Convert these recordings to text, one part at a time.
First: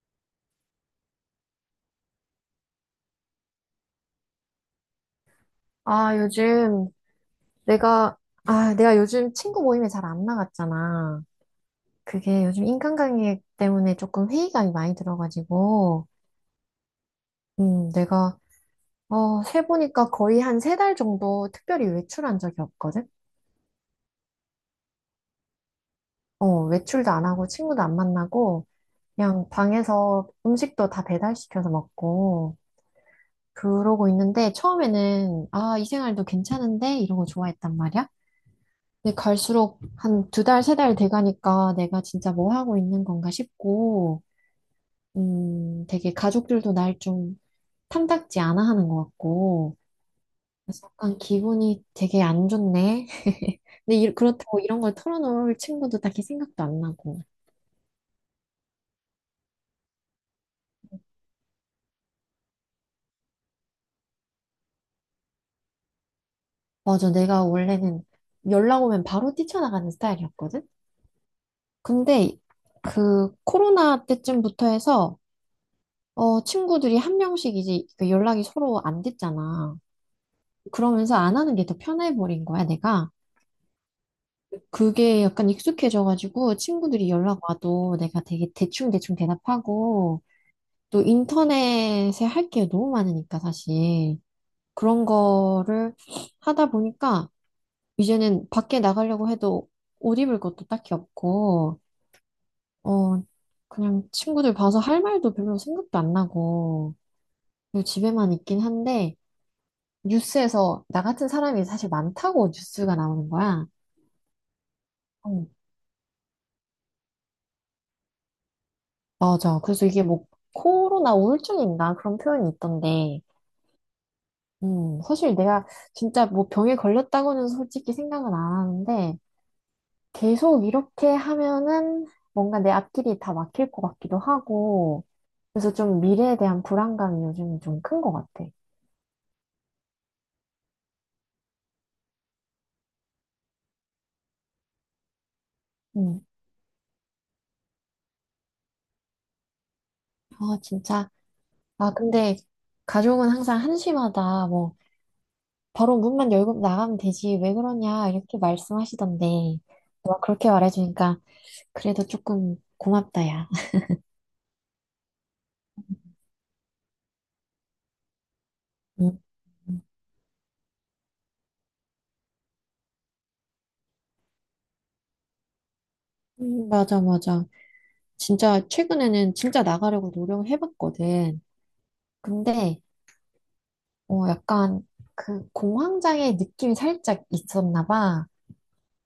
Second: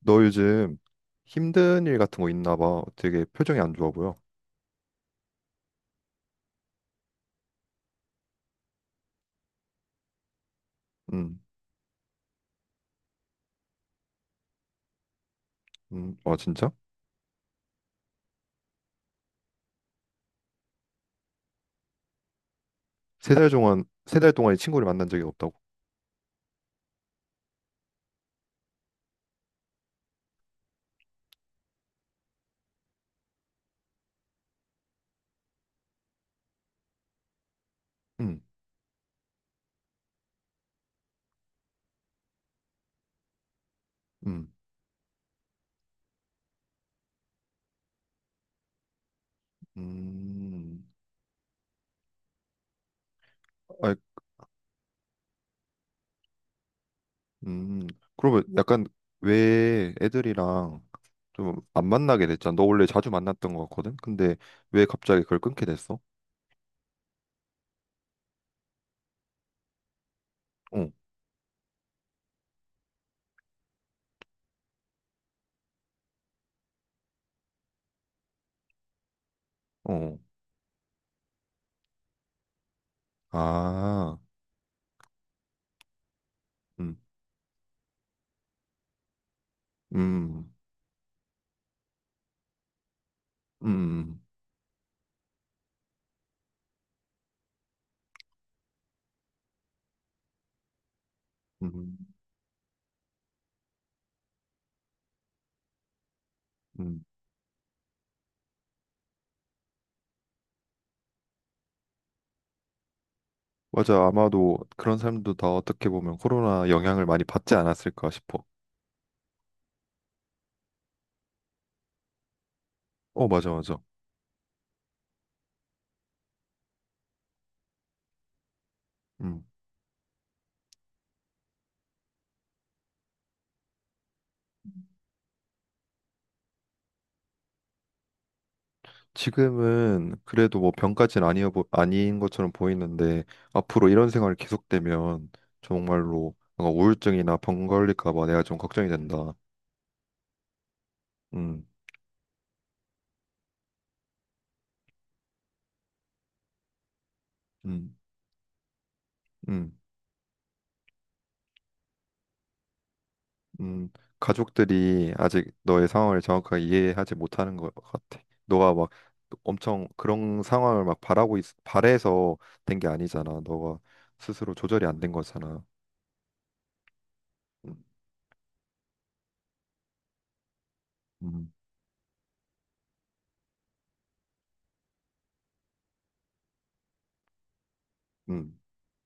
너 요즘 힘든 일 같은 거 있나 봐. 되게 표정이 안 좋아 보여. 아, 요즘 내가, 내가 요즘 친구 모임에 잘 안 나갔잖아. 음, 그게 요즘 인간관계 때문에 조금 회의감이 많이 들어가지고, 아 진짜? 음, 내가, 세보니까 거의 한 3달 정도 특별히 외출한 적이 없거든? 세 달 동안 세 달 동안 이 친구를 만난 적이 없다고? 외출도 안 하고 친구도 안 만나고, 그냥 방에서 음식도 다 배달시켜서 먹고, 그러고 있는데, 처음에는, 아, 이 생활도 괜찮은데? 이러고 좋아했단 말이야. 음, 근데 갈수록 한 2달, 3달 돼가니까 내가 진짜 뭐 하고 있는 건가 싶고, 음, 되게 가족들도 날 좀 탐탁지 않아 하는 것 같고, 음, 그래서 약간 기분이 되게 안 좋네. 아, 근데 그렇다고 이런 걸 털어놓을 친구도 딱히 생각도 안 나고. 음. 그러면 약간 왜 애들이랑 좀 안 만나게 됐잖아. 너 원래 자주 만났던 거 같거든. 근데 왜 갑자기 그걸 끊게 됐어? 맞아, 내가 원래는 연락 오면 바로 뛰쳐나가는 스타일이었거든? 어, 근데 그 코로나 때쯤부터 해서, 친구들이 1명씩 이제 그 연락이 서로 안 됐잖아. 어, 그러면서 안 하는 게 더 편해버린 거야, 내가. 아, 그게 약간 익숙해져가지고 음, 친구들이 연락 와도 내가 되게 대충대충 대답하고 음, 또 인터넷에 할 게 너무 많으니까 음, 사실 그런 거를 하다 보니까 이제는 밖에 나가려고 해도 옷 입을 것도 딱히 없고 음, 어 그냥 친구들 봐서 할 말도 별로 생각도 안 나고 음, 그리고 집에만 있긴 한데 뉴스에서 나 같은 사람이 사실 많다고 뉴스가 나오는 거야. 맞아. 아마도 그런 사람도 어, 다 어떻게 보면 코로나 영향을 많이 받지 않았을까 싶어. 맞아. 그래서 이게 뭐 코로나 우울증인가 그런 표현이 있던데, 어, 맞아, 맞아. 사실 내가 진짜 뭐 병에 걸렸다고는 솔직히 생각은 안 하는데, 음. 계속 이렇게 하면은 뭔가 내 앞길이 다 막힐 것 같기도 하고, 그래서 좀 미래에 대한 불안감이 요즘 좀 큰 것 같아. 지금은 그래도 뭐 병까지는 아닌 것처럼 보이는데 앞으로 이런 생활이 계속되면 음, 정말로 뭔가 우울증이나 병 걸릴까 봐 내가 좀 걱정이 된다. 아, 진짜. 음. 아, 근데 가족은 항상 한심하다. 뭐, 바로 문만 열고 나가면 되지. 왜 음. 그러냐. 이렇게 말씀하시던데, 음. 너가 그렇게 말해주니까 그래도 조금 고맙다, 야. 음, 가족들이 아직 너의 상황을 정확하게 이해하지 못하는 것 같아. 너가 막 음, 엄청 그런 상황을 막 바래서 된 게 아니잖아. 너가 스스로 조절이 안 된 거잖아. 맞아, 맞아. 음, 진짜 최근에는 진짜 나가려고 노력을 해봤거든. 음, 근데 약간 그 공황장애 느낌이 살짝 있었나 봐. 음,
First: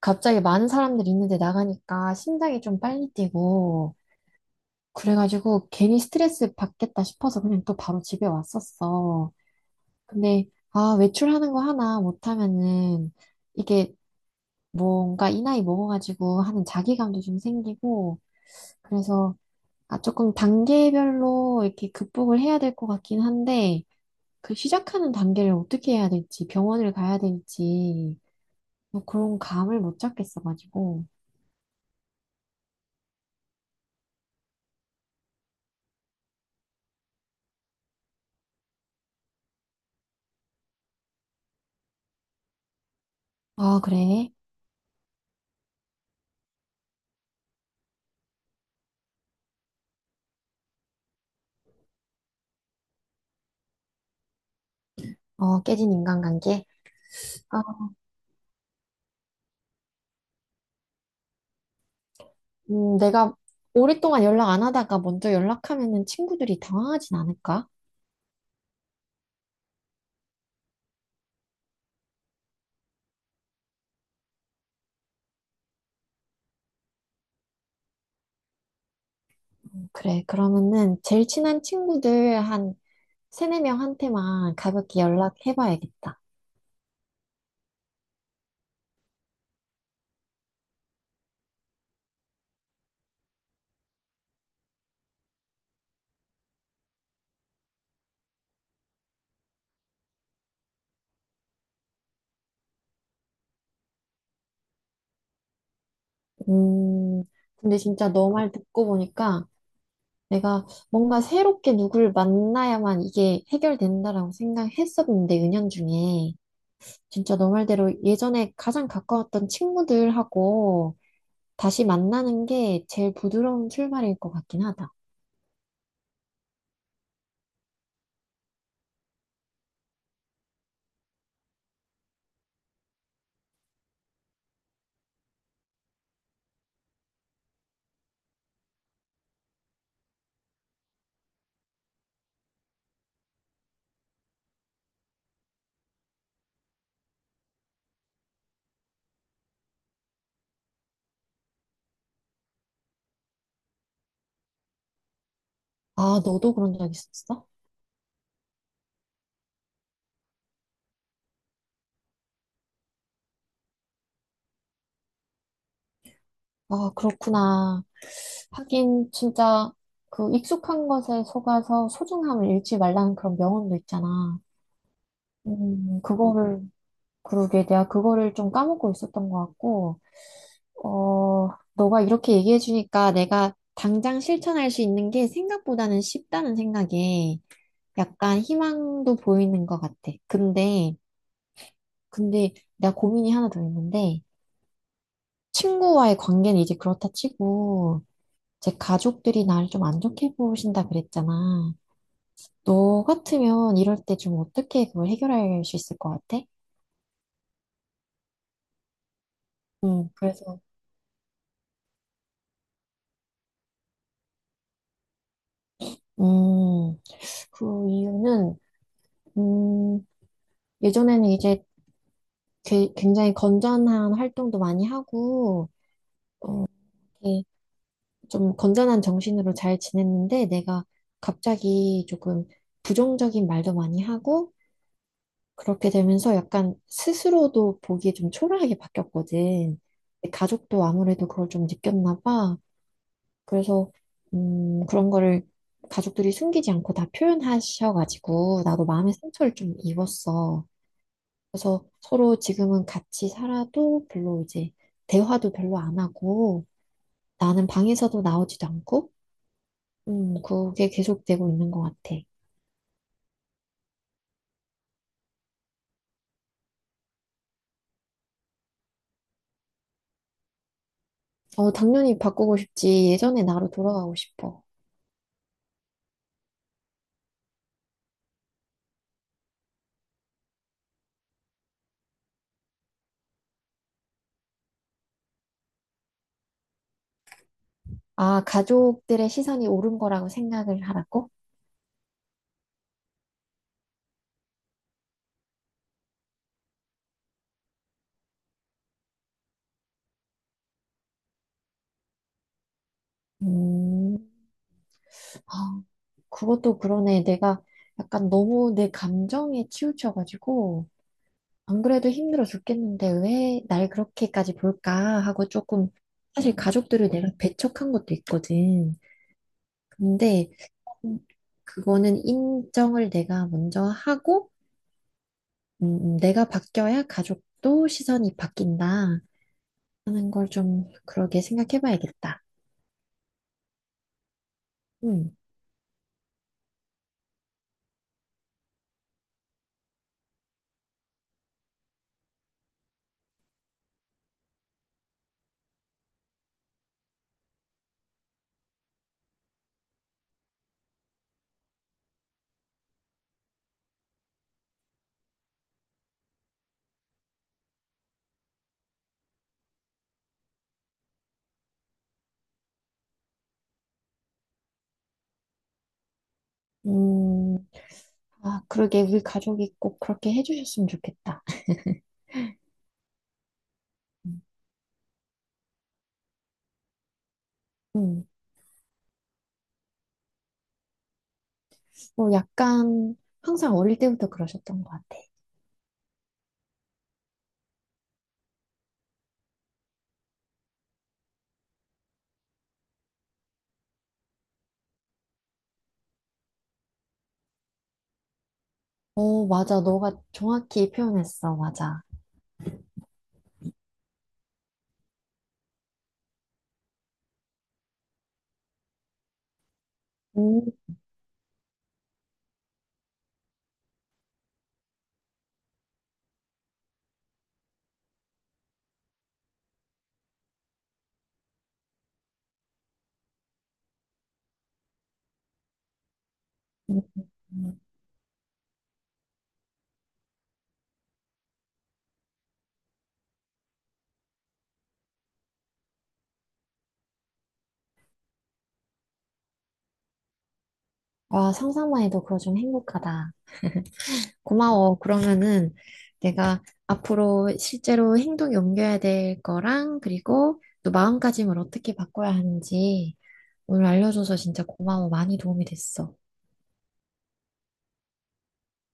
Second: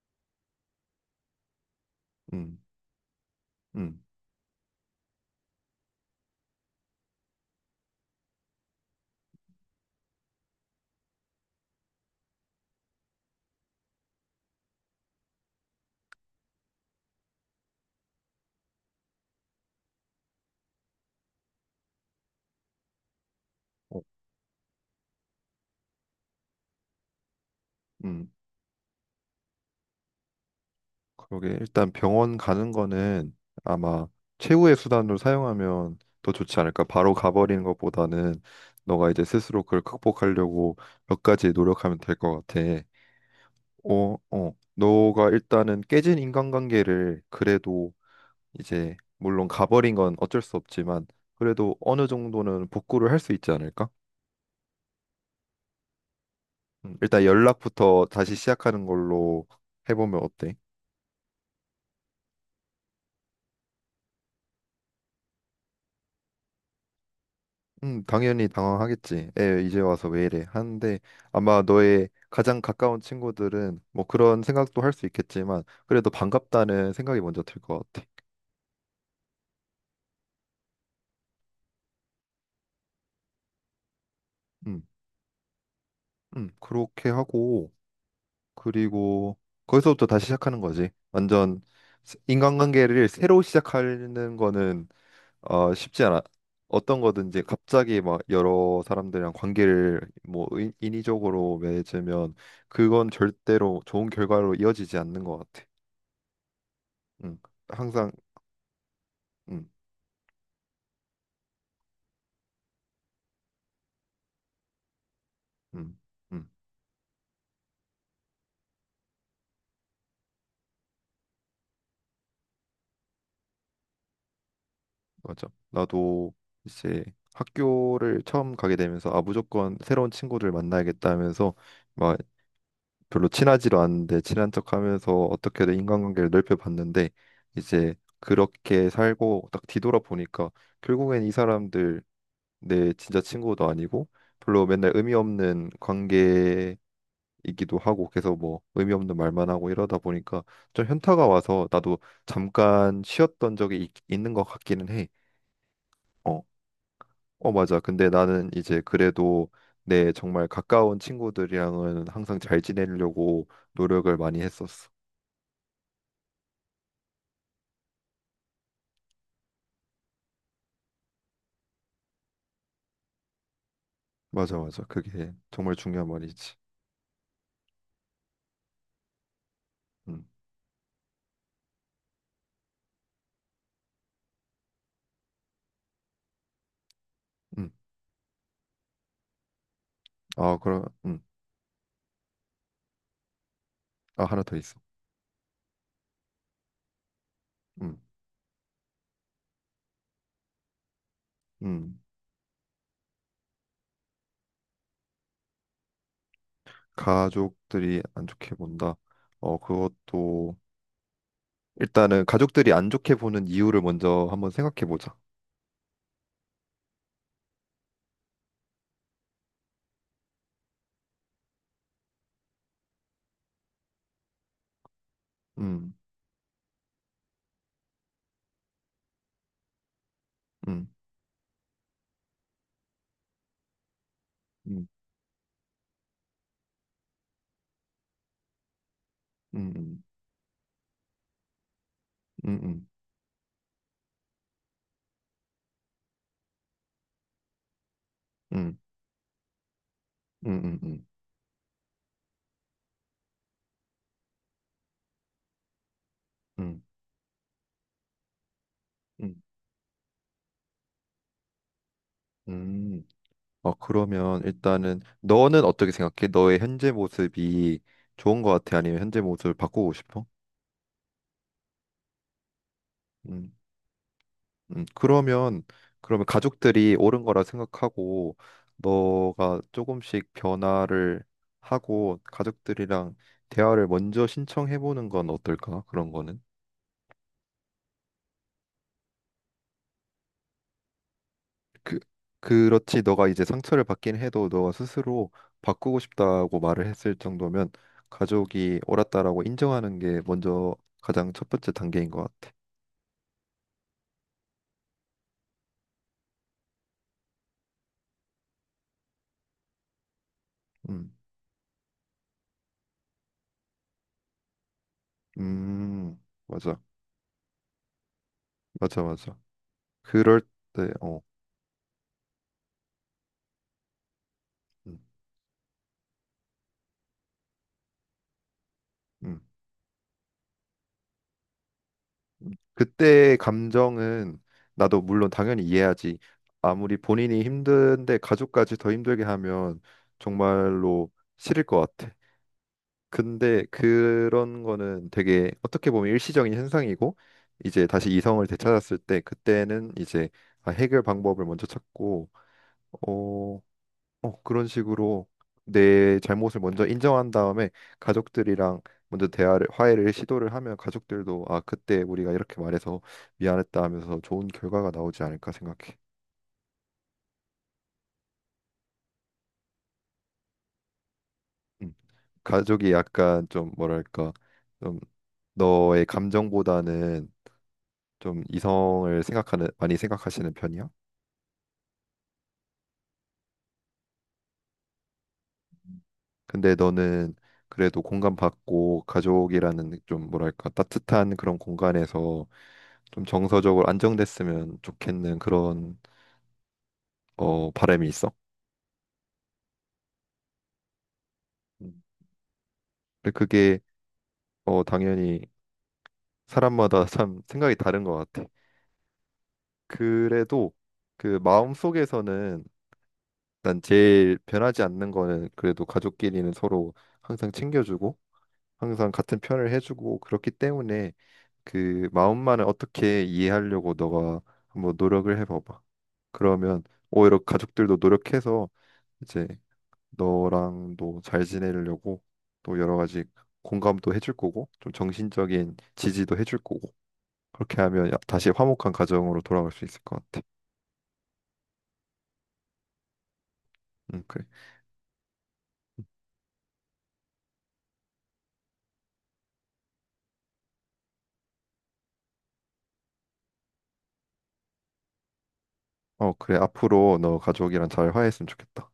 갑자기 많은 사람들이 있는데 나가니까 음, 심장이 좀 빨리 뛰고 음, 그래가지고 괜히 스트레스 받겠다 싶어서 그냥 또 바로 집에 왔었어. 근데 외출하는 거 하나 못하면은 이게 뭔가 이 나이 먹어가지고 하는 자기감도 좀 생기고 그래서 조금 단계별로 이렇게 극복을 해야 될 것 같긴 한데, 어, 그 시작하는 단계를 어떻게 해야 될지, 병원을 가야 될지, 음. 뭐 그런 감을 못 잡겠어가지고. 그러게 일단 병원 가는 거는 아마 최후의 수단으로 사용하면 더 좋지 않을까. 바로 가버리는 것보다는 너가 이제 스스로 그걸 극복하려고 몇 가지 노력하면 될 것 같아. 아, 어, 그래. 어. 너가 일단은 깨진 인간관계를 그래도 이제 물론 가버린 건 어쩔 수 없지만 그래도 어느 정도는 복구를 할 수 있지 않을까? 어, 깨진 인간관계. 일단 아, 연락부터 다시 시작하는 걸로 해보면 어때? 내가 오랫동안 연락 안 하다가 먼저 연락하면은 친구들이 당황하진 않을까? 당연히 당황하겠지. 에, 이제 와서 왜 이래? 하는데 아마 너의 가장 가까운 친구들은 뭐 그런 생각도 할 수 있겠지만 그래도 반갑다는 생각이 먼저 들 것 같아. 그래. 그러면은 제일 친한 친구들 한 세네 명한테만 음, 가볍게 연락해봐야겠다. 그렇게 하고. 그리고 거기서부터 다시 시작하는 거지. 완전 인간관계를 새로 시작하는 거는 어, 쉽지 않아. 어떤 거든지 갑자기 막 여러 사람들이랑 관계를 뭐 인위적으로 맺으면 그건 절대로 좋은 결과로 이어지지 않는 것 같아. 음, 응. 근데 진짜 항상 너 말 듣고 보니까 응, 내가 뭔가 새롭게 누굴 만나야만 이게 해결된다라고 생각했었는데, 응, 은연중에. 응, 진짜 너 말대로 예전에 가장 가까웠던 친구들하고 다시 만나는 게 제일 부드러운 출발일 것 같긴 하다. 맞아. 나도 이제 학교를 처음 가게 되면서 아 무조건 새로운 친구들 만나야겠다 하면서 막 별로 친하지도 않은데 친한 척하면서 어떻게든 인간관계를 넓혀봤는데 이제 그렇게 살고 딱 뒤돌아보니까 결국엔 이 사람들 내 진짜 친구도 아니고 별로 맨날 의미 없는 관계이기도 하고 계속 뭐 의미 없는 말만 하고 이러다 보니까 좀 현타가 와서 나도 잠깐 쉬었던 적이 있는 것 같기는 해. 아, 어, 너도 그런 적 있었어? 어 맞아. 근데 나는 이제 그래도 내 정말 가까운 친구들이랑은 항상 잘 지내려고 노력을 많이 했었어. 아, 그렇구나. 하긴 진짜 그 익숙한 것에 속아서 소중함을 잃지 말라는 그런 명언도 있잖아. 맞아, 맞아. 그게 정말 음, 중요한 말이지. 그거를, 그러게 내가 그거를 좀 까먹고 있었던 것 같고, 음, 어, 너가 이렇게 얘기해주니까 내가 당장 실천할 수 있는 게 생각보다는 쉽다는 생각에 음. 약간 희망도 보이는 것 같아. 아, 그럼, 근데, 내가 고민이 하나 더 있는데, 아, 하나 더 있어. 친구와의 관계는 이제 그렇다 음, 치고, 제 가족들이 나를 좀 안 좋게 보신다 그랬잖아. 음. 너 같으면 이럴 때 좀 어떻게 그걸 해결할 수 있을 것 같아? 가족들이 안 좋게 본다. 어, 그것도 그래서, 일단은 가족들이 안 좋게 보는 이유를 먼저 한번 생각해 보자. 음, 그 이유는, 음, 예전에는 이제 굉장히 건전한 활동도 많이 하고, 음, 좀 건전한 정신으로 잘 지냈는데 내가 음, 갑자기 조금 부정적인 말도 많이 하고 음, 그렇게 되면서 약간 스스로도 보기에 좀 초라하게 바뀌었거든. 음, 내 가족도 아무래도 그걸 좀 느꼈나 음, 봐. 음, 그래서 그런 거를 가족들이 숨기지 않고 다 표현하셔가지고 음, 나도 마음의 상처를 좀 음, 입었어. 음, 음, 그래서 서로 지금은 같이 살아도 별로 이제 대화도 별로 안 하고 음, 나는 방에서도 나오지도 않고 음. 그게 계속되고 있는 것 같아. 음. 어, 그러면 일단은 너는 어떻게 생각해? 너의 현재 모습이 좋은 것 같아? 아니면 현재 모습을 바꾸고 싶어? 어, 당연히 바꾸고 싶지. 예전의 음. 나로 돌아가고 싶어. 그러면 가족들이 옳은 거라 생각하고 너가 조금씩 변화를 하고 가족들이랑 대화를 먼저 신청해 보는 건 어떨까? 그런 거는 아, 가족들의 시선이 옳은 거라고 생각을 하라고? 그 그렇지 너가 이제 상처를 받긴 해도 너가 스스로 바꾸고 싶다고 말을 했을 정도면 가족이 옳았다라고 인정하는 게 먼저 가장 첫 번째 단계인 것 같아. 음, 아, 그것도 그러네. 내가 약간 너무 내 감정에 치우쳐가지고, 음, 안 그래도 힘들어 죽겠는데 왜 날 그렇게까지 볼까 하고 조금, 사실 맞아, 가족들을 내가 배척한 것도 있거든. 맞아, 맞아. 그럴 근데, 때, 음, 어, 그거는 인정을 내가 먼저 하고, 음, 내가 바뀌어야 가족도 시선이 바뀐다 음. 하는 걸 좀 그러게 생각해 봐야겠다. 그때의 감정은 나도 물론 음, 당연히 이해하지. 아무리 본인이 힘든데 가족까지 더 힘들게 하면 정말로 싫을 것 같아. 근데 그런 거는 되게 어떻게 보면 일시적인 현상이고 이제 다시 이성을 되찾았을 때 그때는 이제 아, 해결 방법을 먼저 찾고 어, 어, 그런 식으로 내 잘못을 먼저 인정한 다음에 가족들이랑 먼저 대화를 화해를 시도를 하면 가족들도 아 그때 우리가 이렇게 말해서 미안했다 하면서 좋은 결과가 나오지 않을까 생각해. 음, 아, 그러게 우리 가족이 꼭 그렇게 해주셨으면 좋겠다. 음. 가족이 약간 좀 뭐랄까 음, 좀 너의 감정보다는 음. 좀 이성을 생각하는 많이 생각하시는 편이야? 뭐 약간 항상 어릴 때부터 그러셨던 것 같아. 근데 너는 그래도 공감받고 가족이라는 좀 뭐랄까 따뜻한 그런 공간에서 좀 정서적으로 안정됐으면 좋겠는 그런 어 바람이 있어. 어, 맞아. 너가 정확히 표현했어. 음. 맞아. 근데 그게 어 당연히 사람마다 참 생각이 다른 것 같아. 음, 그래도 그 마음 속에서는 난 제일 변하지 않는 거는 그래도 가족끼리는 서로 항상 챙겨주고 항상 같은 편을 해주고 그렇기 때문에 그 마음만을 어떻게 이해하려고 너가 한번 노력을 해봐봐. 그러면 음, 오히려 음. 가족들도 노력해서 이제 너랑도 잘 지내려고 또 여러 가지 공감도 해줄 거고 좀 정신적인 지지도 해줄 거고 그렇게 하면 다시 화목한 가정으로 돌아갈 수 있을 것 같아. 와, 상상만 해도 그거 좀 행복하다. 응, 그래. 고마워. 그러면은 내가 앞으로 실제로 행동 옮겨야 될 거랑 그리고 또 마음가짐을 어떻게 바꿔야 하는지 오늘 알려줘서 진짜 고마워. 많이 도움이 됐어. 어, 그래. 앞으로 너 가족이랑 잘 화해했으면 좋겠다.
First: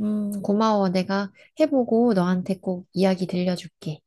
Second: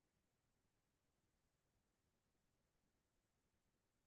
고마워. 내가 해보고 너한테 꼭 이야기 들려줄게.